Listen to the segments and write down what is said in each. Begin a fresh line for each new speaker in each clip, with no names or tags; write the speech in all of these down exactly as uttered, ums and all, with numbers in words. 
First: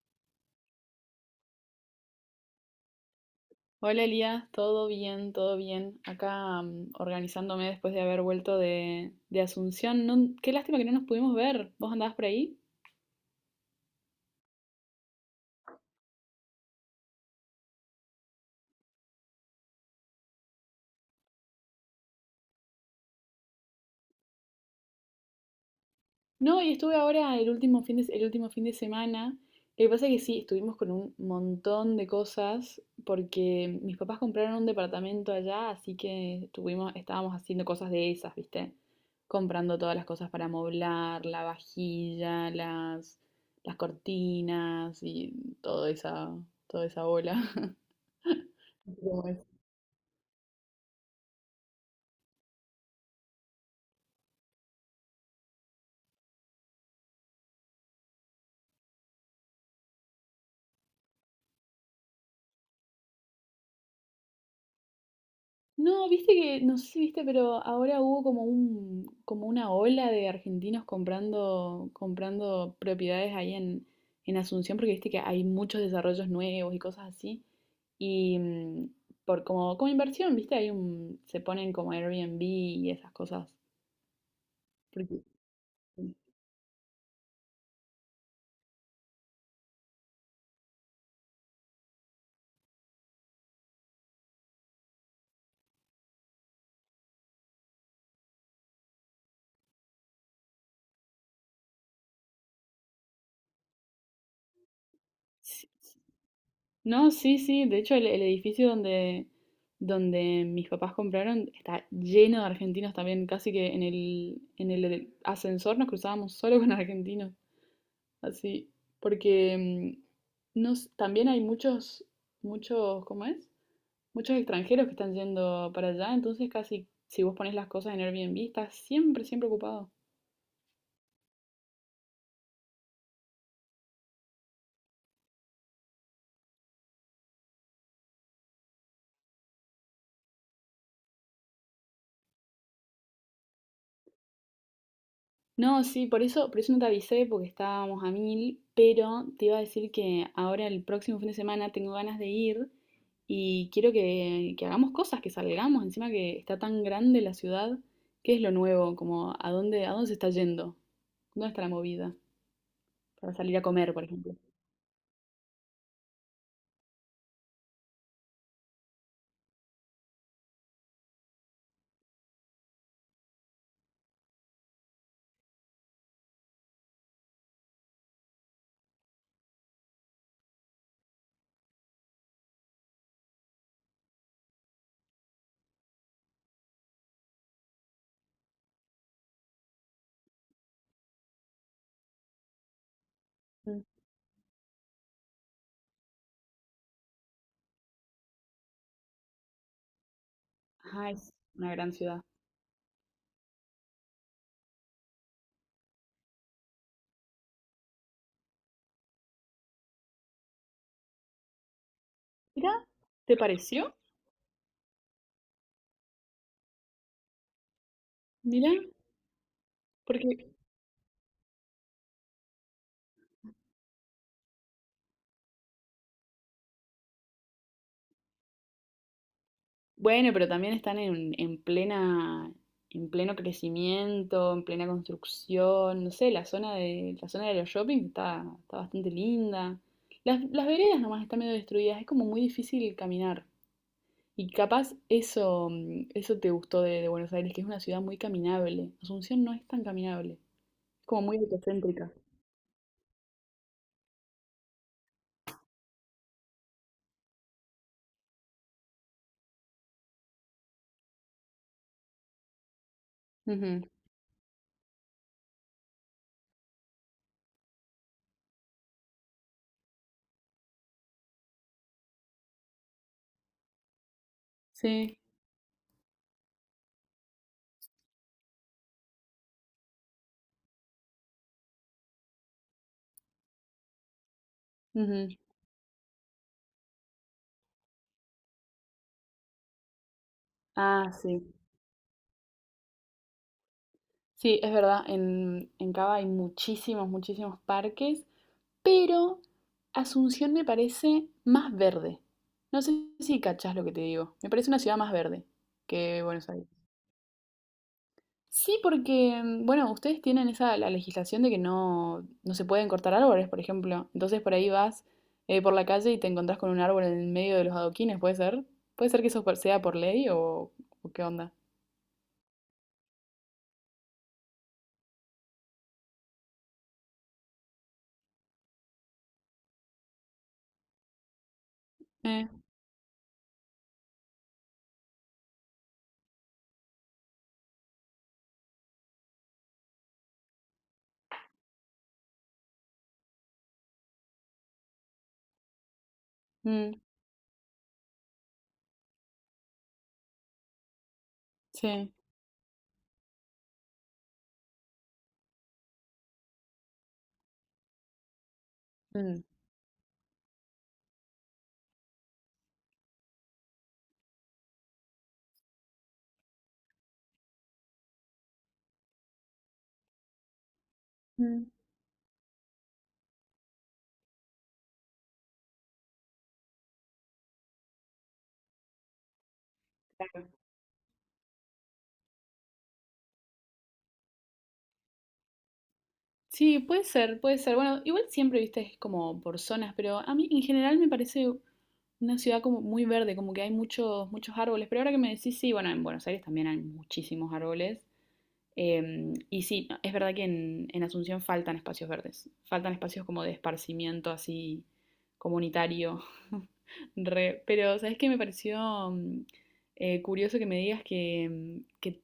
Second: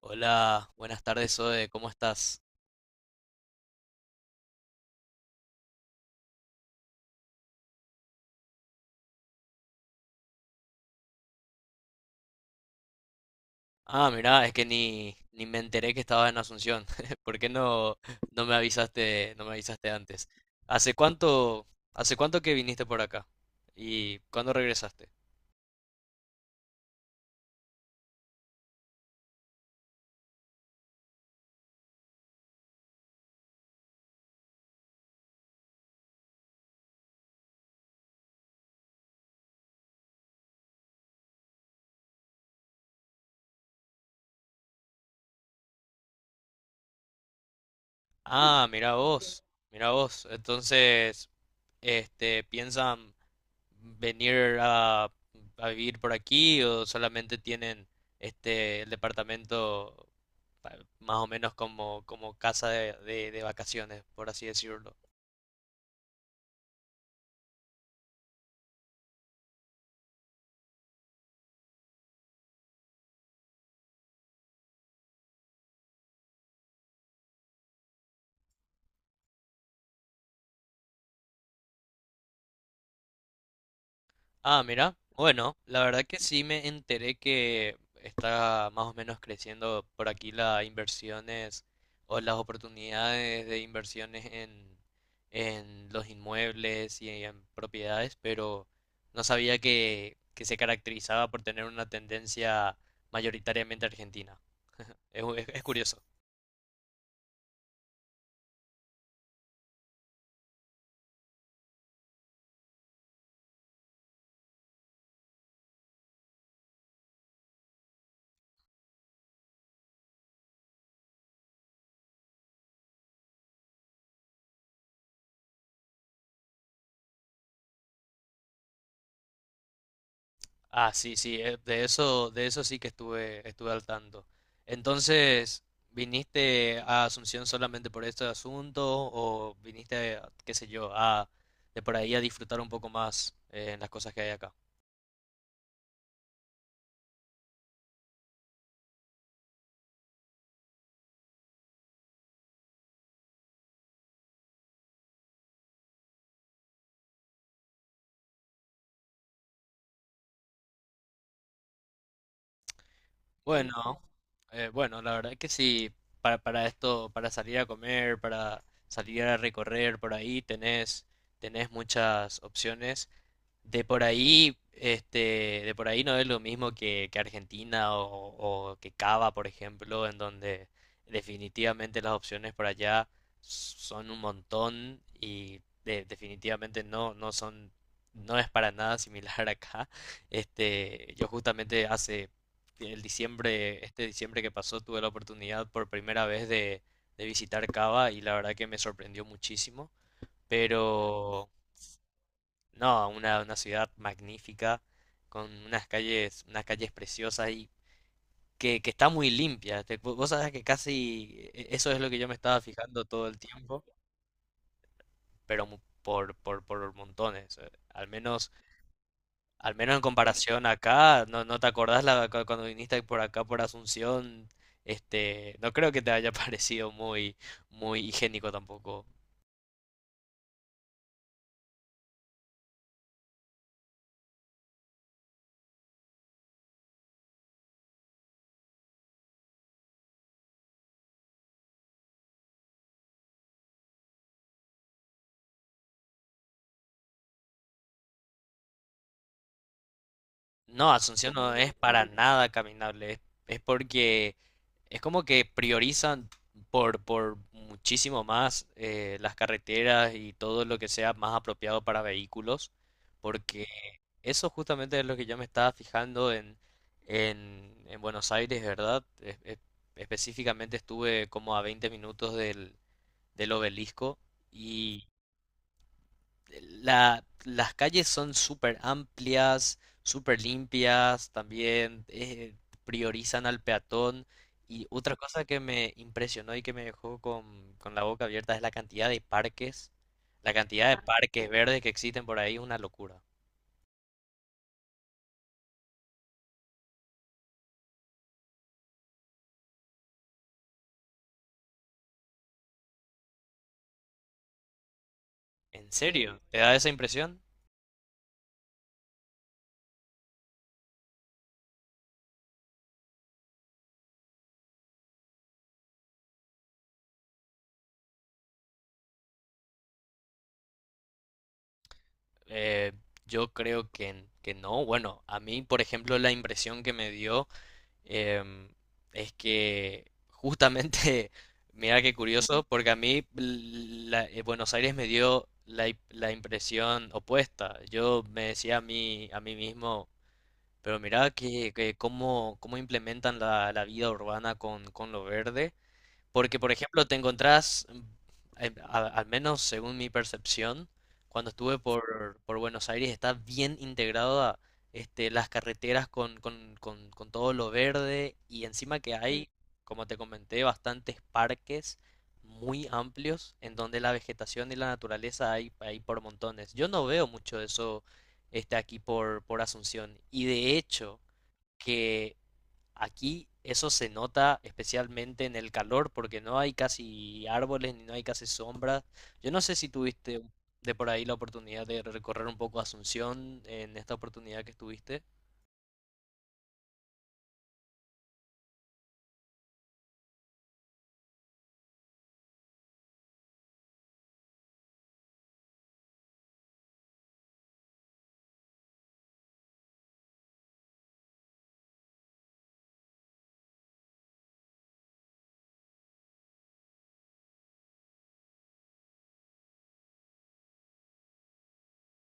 Hola, buenas tardes, Zoe, ¿cómo estás?
Hola Elías, todo bien, todo bien. Acá mm, organizándome después de haber vuelto de, de Asunción. No- qué lástima que no nos pudimos ver. ¿Vos andabas por ahí?
Ah, mirá, es que ni, ni me enteré que estabas en Asunción. ¿Por qué no, no me avisaste, no me avisaste antes? ¿Hace cuánto, hace cuánto que viniste por acá? ¿Y cuándo regresaste?
No, y estuve ahora el último fin de, el último fin de semana. Lo que pasa es que sí, estuvimos con un montón de cosas porque mis papás compraron un departamento allá, así que estuvimos, estábamos haciendo cosas de esas, ¿viste? Comprando todas las cosas para moblar, la vajilla, las, las cortinas y toda esa, toda esa bola.
Ah, mirá vos, mirá vos. Entonces, este, piensan venir a, a vivir por aquí, ¿o solamente tienen este el departamento pa- más o menos como, como casa de, de- de vacaciones, por así decirlo?
No, viste que, no sé si viste, pero ahora hubo como un, como una ola de argentinos comprando, comprando propiedades ahí en, en Asunción, porque viste que hay muchos desarrollos nuevos y cosas así. Y mm, por como, como inversión, viste, hay un, se ponen como Airbnb y esas cosas.
Ah, mira,
Porque,
bueno, la verdad que sí me enteré que está más o menos creciendo por aquí las inversiones o las oportunidades de inversiones en, en los inmuebles y en propiedades, pero no sabía que, que se caracterizaba por tener una tendencia mayoritariamente argentina. Es, es- es
sí,
curioso.
no, sí, sí. De hecho, el, el edificio donde, donde mis papás compraron está lleno de argentinos también. Casi que en el, en el ascensor nos cruzábamos solo con argentinos. Así. Porque mm, nos, también hay muchos, muchos, ¿cómo es? Muchos extranjeros que están yendo para allá. Entonces, casi si vos pones las cosas en Airbnb, estás siempre, siempre ocupado.
Ah, sí, sí, eh, de eso, de eso sí que estuve, estuve al tanto. Entonces, ¿viniste a Asunción solamente por este asunto o viniste, qué sé yo, a de por ahí a disfrutar un poco más eh, en las cosas que hay acá?
No, sí, por eso, por eso no te avisé porque estábamos a mil, pero te iba a decir que ahora el próximo fin de semana tengo ganas de ir y quiero que, que hagamos cosas, que salgamos, encima que está tan grande la ciudad, ¿qué es lo nuevo? Como, ¿a dónde, a dónde se está yendo? ¿Dónde está la movida? Para salir a comer,
Bueno,
por ejemplo.
eh, bueno, la verdad que sí, para, para esto, para salir a comer, para salir a recorrer por ahí, tenés, tenés muchas opciones. De por ahí, este, de por ahí no es lo mismo que, que Argentina o, o que Cava, por ejemplo, en donde definitivamente las opciones por allá son un montón y de- definitivamente no, no son, no es para nada similar acá. Este, yo justamente hace el diciembre,
Mm.
este diciembre que pasó, tuve la oportunidad por primera vez de, de visitar Cava, y la verdad que me sorprendió muchísimo.
Ajá, es
Pero
una gran ciudad.
no, una, una ciudad magnífica, con unas calles, unas calles preciosas y que, que está muy limpia. Te- vo- vos sabés que casi e- eso es lo que yo me estaba
Mira,
fijando todo
¿te
el tiempo,
pareció?
pero mu- por, por, por montones. eh, Al menos,
Mira,
al menos en
porque
comparación acá, no, no te acordás la, cu- cuando viniste por acá por Asunción, este, no creo que te haya parecido muy, muy higiénico tampoco.
bueno, pero también están en, en plena, en pleno crecimiento, en plena construcción. No sé, la zona de, la zona de los shopping está, está bastante linda. Las, las veredas nomás están medio destruidas, es como muy difícil caminar. Y capaz eso, mm, eso te gustó de, de Buenos Aires, que es una ciudad muy caminable. Asunción no es tan caminable,
No,
es como
Asunción
muy
no es para
autocéntrica.
nada caminable, es, es porque es como que priorizan por, por muchísimo más eh, las carreteras y todo lo que sea más apropiado para vehículos, porque
Ujú,
eso justamente es lo que yo me estaba fijando en, en, en Buenos Aires, ¿verdad? Es- es- específicamente estuve como a veinte minutos del, del obelisco.
sí.
La- las calles son súper amplias, súper limpias, también eh, priorizan al peatón. Y otra
Ujú.
cosa que me impresionó y que me dejó con, con la boca abierta es la cantidad de parques, la cantidad de
Ah, sí.
parques verdes que existen por ahí, es una locura.
Sí, es verdad. En, en Cava hay muchísimos, muchísimos parques. Pero Asunción me parece más verde. No sé si cachás lo que te digo. Me parece una ciudad más verde
¿En
que
serio?
Buenos
¿Te
Aires.
da esa impresión?
Sí, porque, mm, bueno, ustedes tienen esa la legislación de que no, no se pueden cortar árboles, por ejemplo. Entonces por ahí vas eh, por la calle y te encontrás con un árbol en el medio de los adoquines, ¿puede ser? ¿Puede ser que eso por- sea por ley o, o qué onda?
Eh, yo creo que, que no. Bueno, a mí, por ejemplo, la impresión que me dio... Em, es que justamente, mira qué
Eh,
curioso, porque a mí la- eh, Buenos Aires me dio la, i- la impresión opuesta. Yo me decía a mí, a mí mismo, pero mira que, que cómo, cómo implementan la, la vida urbana con, con lo verde. Porque, por
mm,
ejemplo, te encontrás, mm, em, a- al menos según mi percepción, cuando estuve
sí.
por, por Buenos Aires, está bien integrada, este, las carreteras con, con, con, con todo lo verde, y encima que
Mm,
hay, como te comenté, bastantes parques muy amplios en donde la vegetación y la naturaleza hay, hay por montones. Yo no veo mucho eso este, aquí por, por Asunción, y de hecho
mm.
que aquí eso se nota especialmente en el calor porque no hay casi árboles ni no hay casi sombras. Yo no sé si tuviste de por ahí la oportunidad de recorrer un poco Asunción en esta oportunidad que estuviste.
Sí, puede ser, puede ser. Bueno, igual siempre, viste, es como por zonas, pero a mí en general me parece una ciudad como muy verde, como que hay muchos, muchos árboles. Pero ahora que me decís, sí, bueno, en Buenos Aires también hay muchísimos árboles. Em, y sí, es verdad que en, en Asunción faltan espacios verdes, faltan espacios como de esparcimiento así comunitario, re, pero ¿sabes qué? Me pareció mm, eh, curioso que me digas que, mm, que,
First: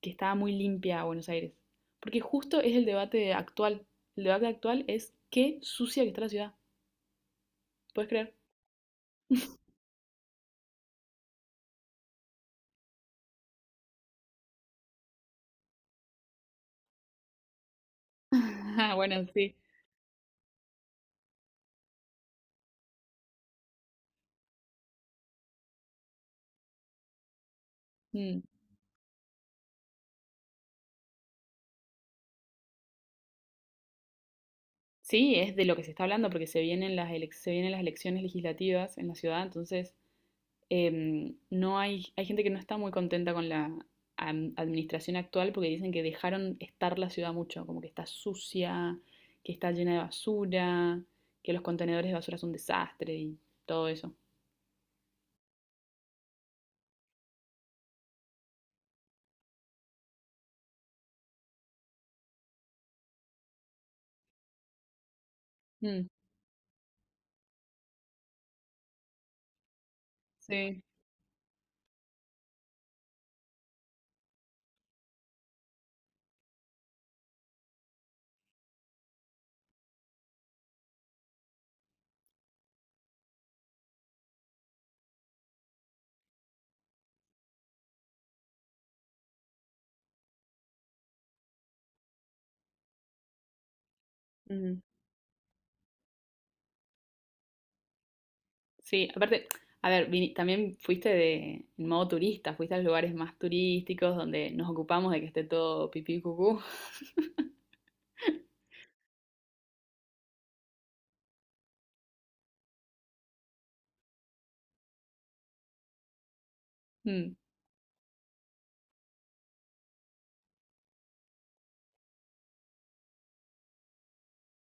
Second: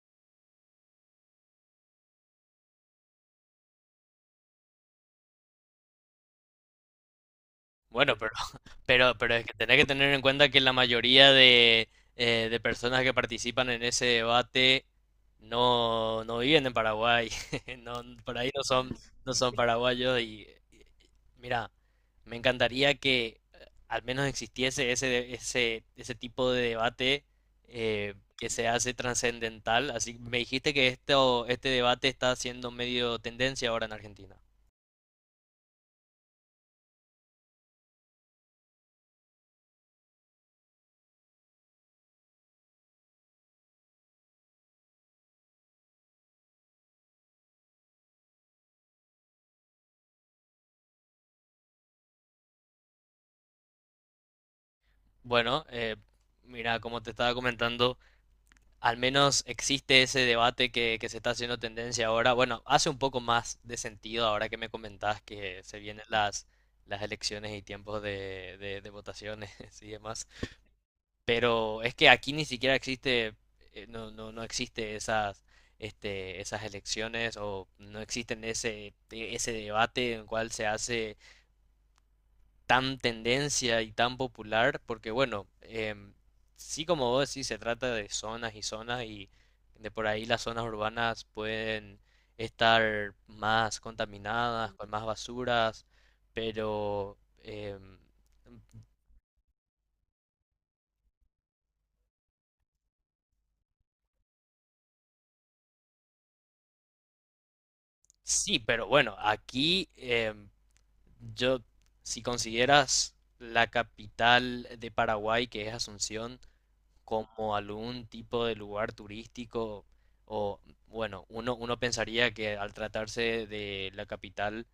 que estaba muy limpia Buenos Aires, porque justo es el debate actual, el debate actual es qué sucia que está la ciudad, ¿puedes
Bueno, pero,
creer?
pero, pero es que tenés que tener en cuenta que la mayoría de, eh, de personas que participan en ese debate no, no viven en Paraguay, no, por ahí no son,
Ah, bueno,
no son
sí.
paraguayos y, y- mira, me encantaría que eh, al menos existiese ese, de- ese, ese tipo de debate eh,
Mm.
que se hace trascendental. Así me dijiste que esto, este debate está siendo medio tendencia ahora en Argentina.
Sí, es de lo que se está hablando porque se vienen las elec- se vienen las elecciones legislativas en la ciudad, entonces em, no hay, hay gente que no está muy contenta con la am- administración actual porque dicen que dejaron estar la ciudad mucho, como que está sucia, que está llena de basura, que los contenedores de basura son un desastre y todo eso.
Bueno, eh, mira, como te estaba comentando. Al menos existe ese debate que, que se está haciendo tendencia ahora. Bueno, hace un poco más de sentido ahora que me comentás que se vienen
Mm,
las, las elecciones y tiempos de, de- de votaciones y demás.
sí.
Pero es que aquí ni siquiera existe, eh, no, no, no existe esas, este, esas elecciones, o no existen ese, ese debate en el cual se hace tan tendencia y tan popular, porque bueno, em, sí, como vos decís, se trata de zonas y zonas y de por ahí las zonas urbanas pueden estar más contaminadas,
Ujú.
con más basuras, pero em,
Sí, aparte, a ver, vini- también fuiste de, en modo turista, fuiste a los lugares más turísticos donde nos ocupamos de que esté todo pipí cucú.
sí, pero bueno, aquí em, yo, si consideras la capital de Paraguay, que es Asunción,
Mm,
como algún tipo de lugar turístico o bueno, uno, uno pensaría que al tratarse de la capital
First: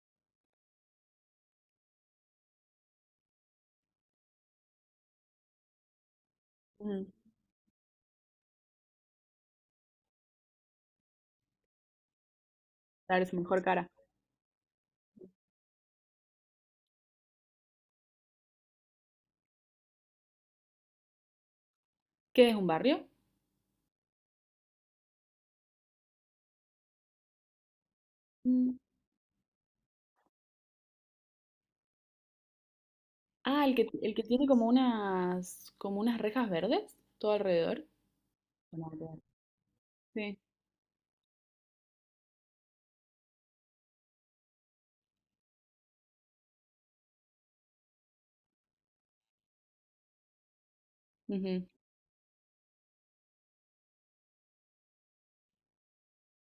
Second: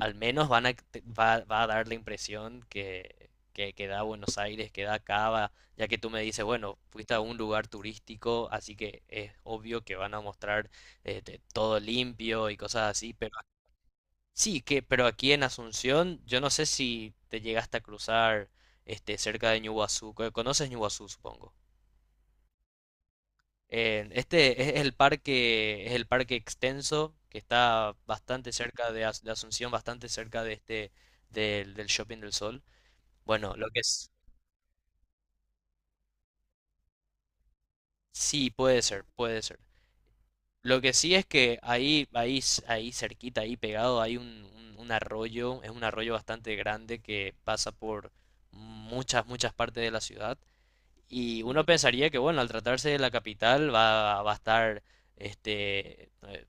al menos van a, te- va, va a dar la impresión que, que, que da Buenos Aires, que da Cava, ya que tú me dices, bueno,
ujú.
fuiste a un lugar turístico, así que es obvio que van a mostrar eh, te- todo limpio y cosas así,
Claro, es
pero
mejor cara.
sí, que, pero aquí en Asunción, yo no sé si te llegaste a cruzar este, cerca de Ñuguazú, co- conoces Ñuguazú, supongo.
¿Qué es un barrio?
Eh, este es el parque, es el parque extenso que está bastante cerca de, As- de Asunción, bastante cerca de este del, del Shopping del Sol. Bueno,
Ah,
lo
el
que
que,
es,
el que tiene como unas, como unas rejas verdes todo alrededor.
sí, puede
Bueno,
ser,
claro.
puede ser.
Sí,
Lo que sí es que ahí, ahí, s- ahí cerquita, ahí pegado, hay un, un- un arroyo, es un arroyo bastante grande que pasa por muchas, muchas partes de la ciudad. Y uno
ujú,
pensaría que, bueno, al tratarse de la capital va, va a estar este, eh,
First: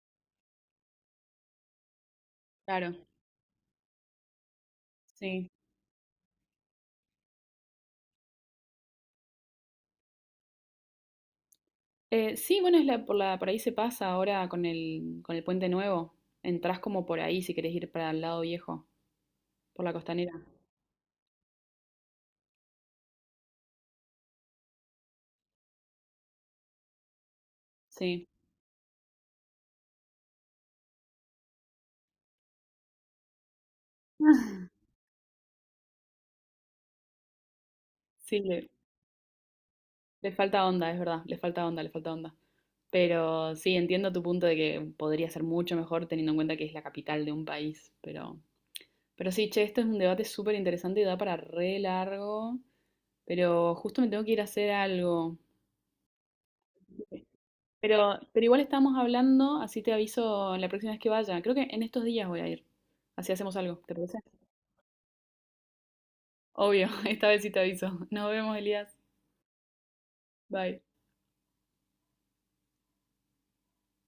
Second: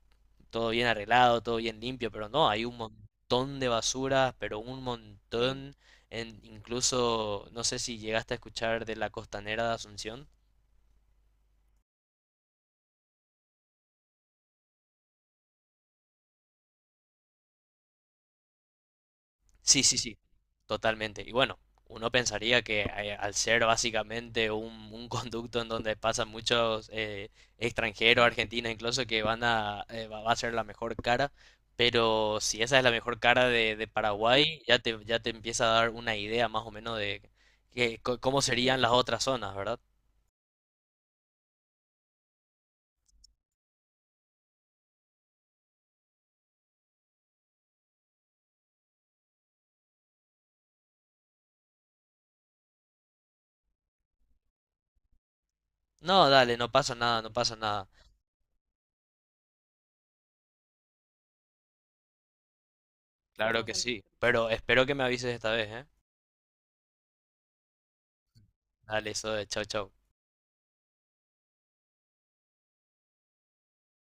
todo bien arreglado, todo bien limpio, pero no, hay un
claro,
montón de basura, pero un
sí.
montón, en, incluso, no sé si llegaste a escuchar de la costanera de Asunción.
Eh, sí, bueno, es la, por la, por ahí se pasa ahora con el, con el puente nuevo. Entrás como por ahí si querés ir para el lado viejo,
Sí,
por la
sí, sí,
costanera.
totalmente. Y bueno, uno pensaría que eh, al ser básicamente un, un conducto en donde pasan muchos eh, extranjeros,
Sí.
argentinos incluso, que van a, eh, va, va a ser la mejor cara, pero si esa es la mejor cara de, de Paraguay, ya te, ya te empieza a dar una idea más o menos de que- co- cómo
Sí, le,
serían las otras zonas, ¿verdad?
le falta onda, es verdad, le falta onda, le falta onda. Pero sí, entiendo tu punto de que podría ser mucho mejor teniendo en cuenta que es la capital de un país, pero, pero sí, che, esto es un debate súper interesante y da para re largo. Pero justo me tengo que ir a hacer algo.
No, dale, no pasa nada, no pasa nada.
Pero, pero igual estamos hablando, así te aviso la próxima vez que vaya. Creo que en estos días voy a ir. Así hacemos
Claro que
algo, ¿te
sí,
parece?
pero espero que me avises esta vez, ¿eh?
Obvio, esta vez sí te aviso. Nos vemos, Elías.
Dale, eso de chau, chau.
Bye.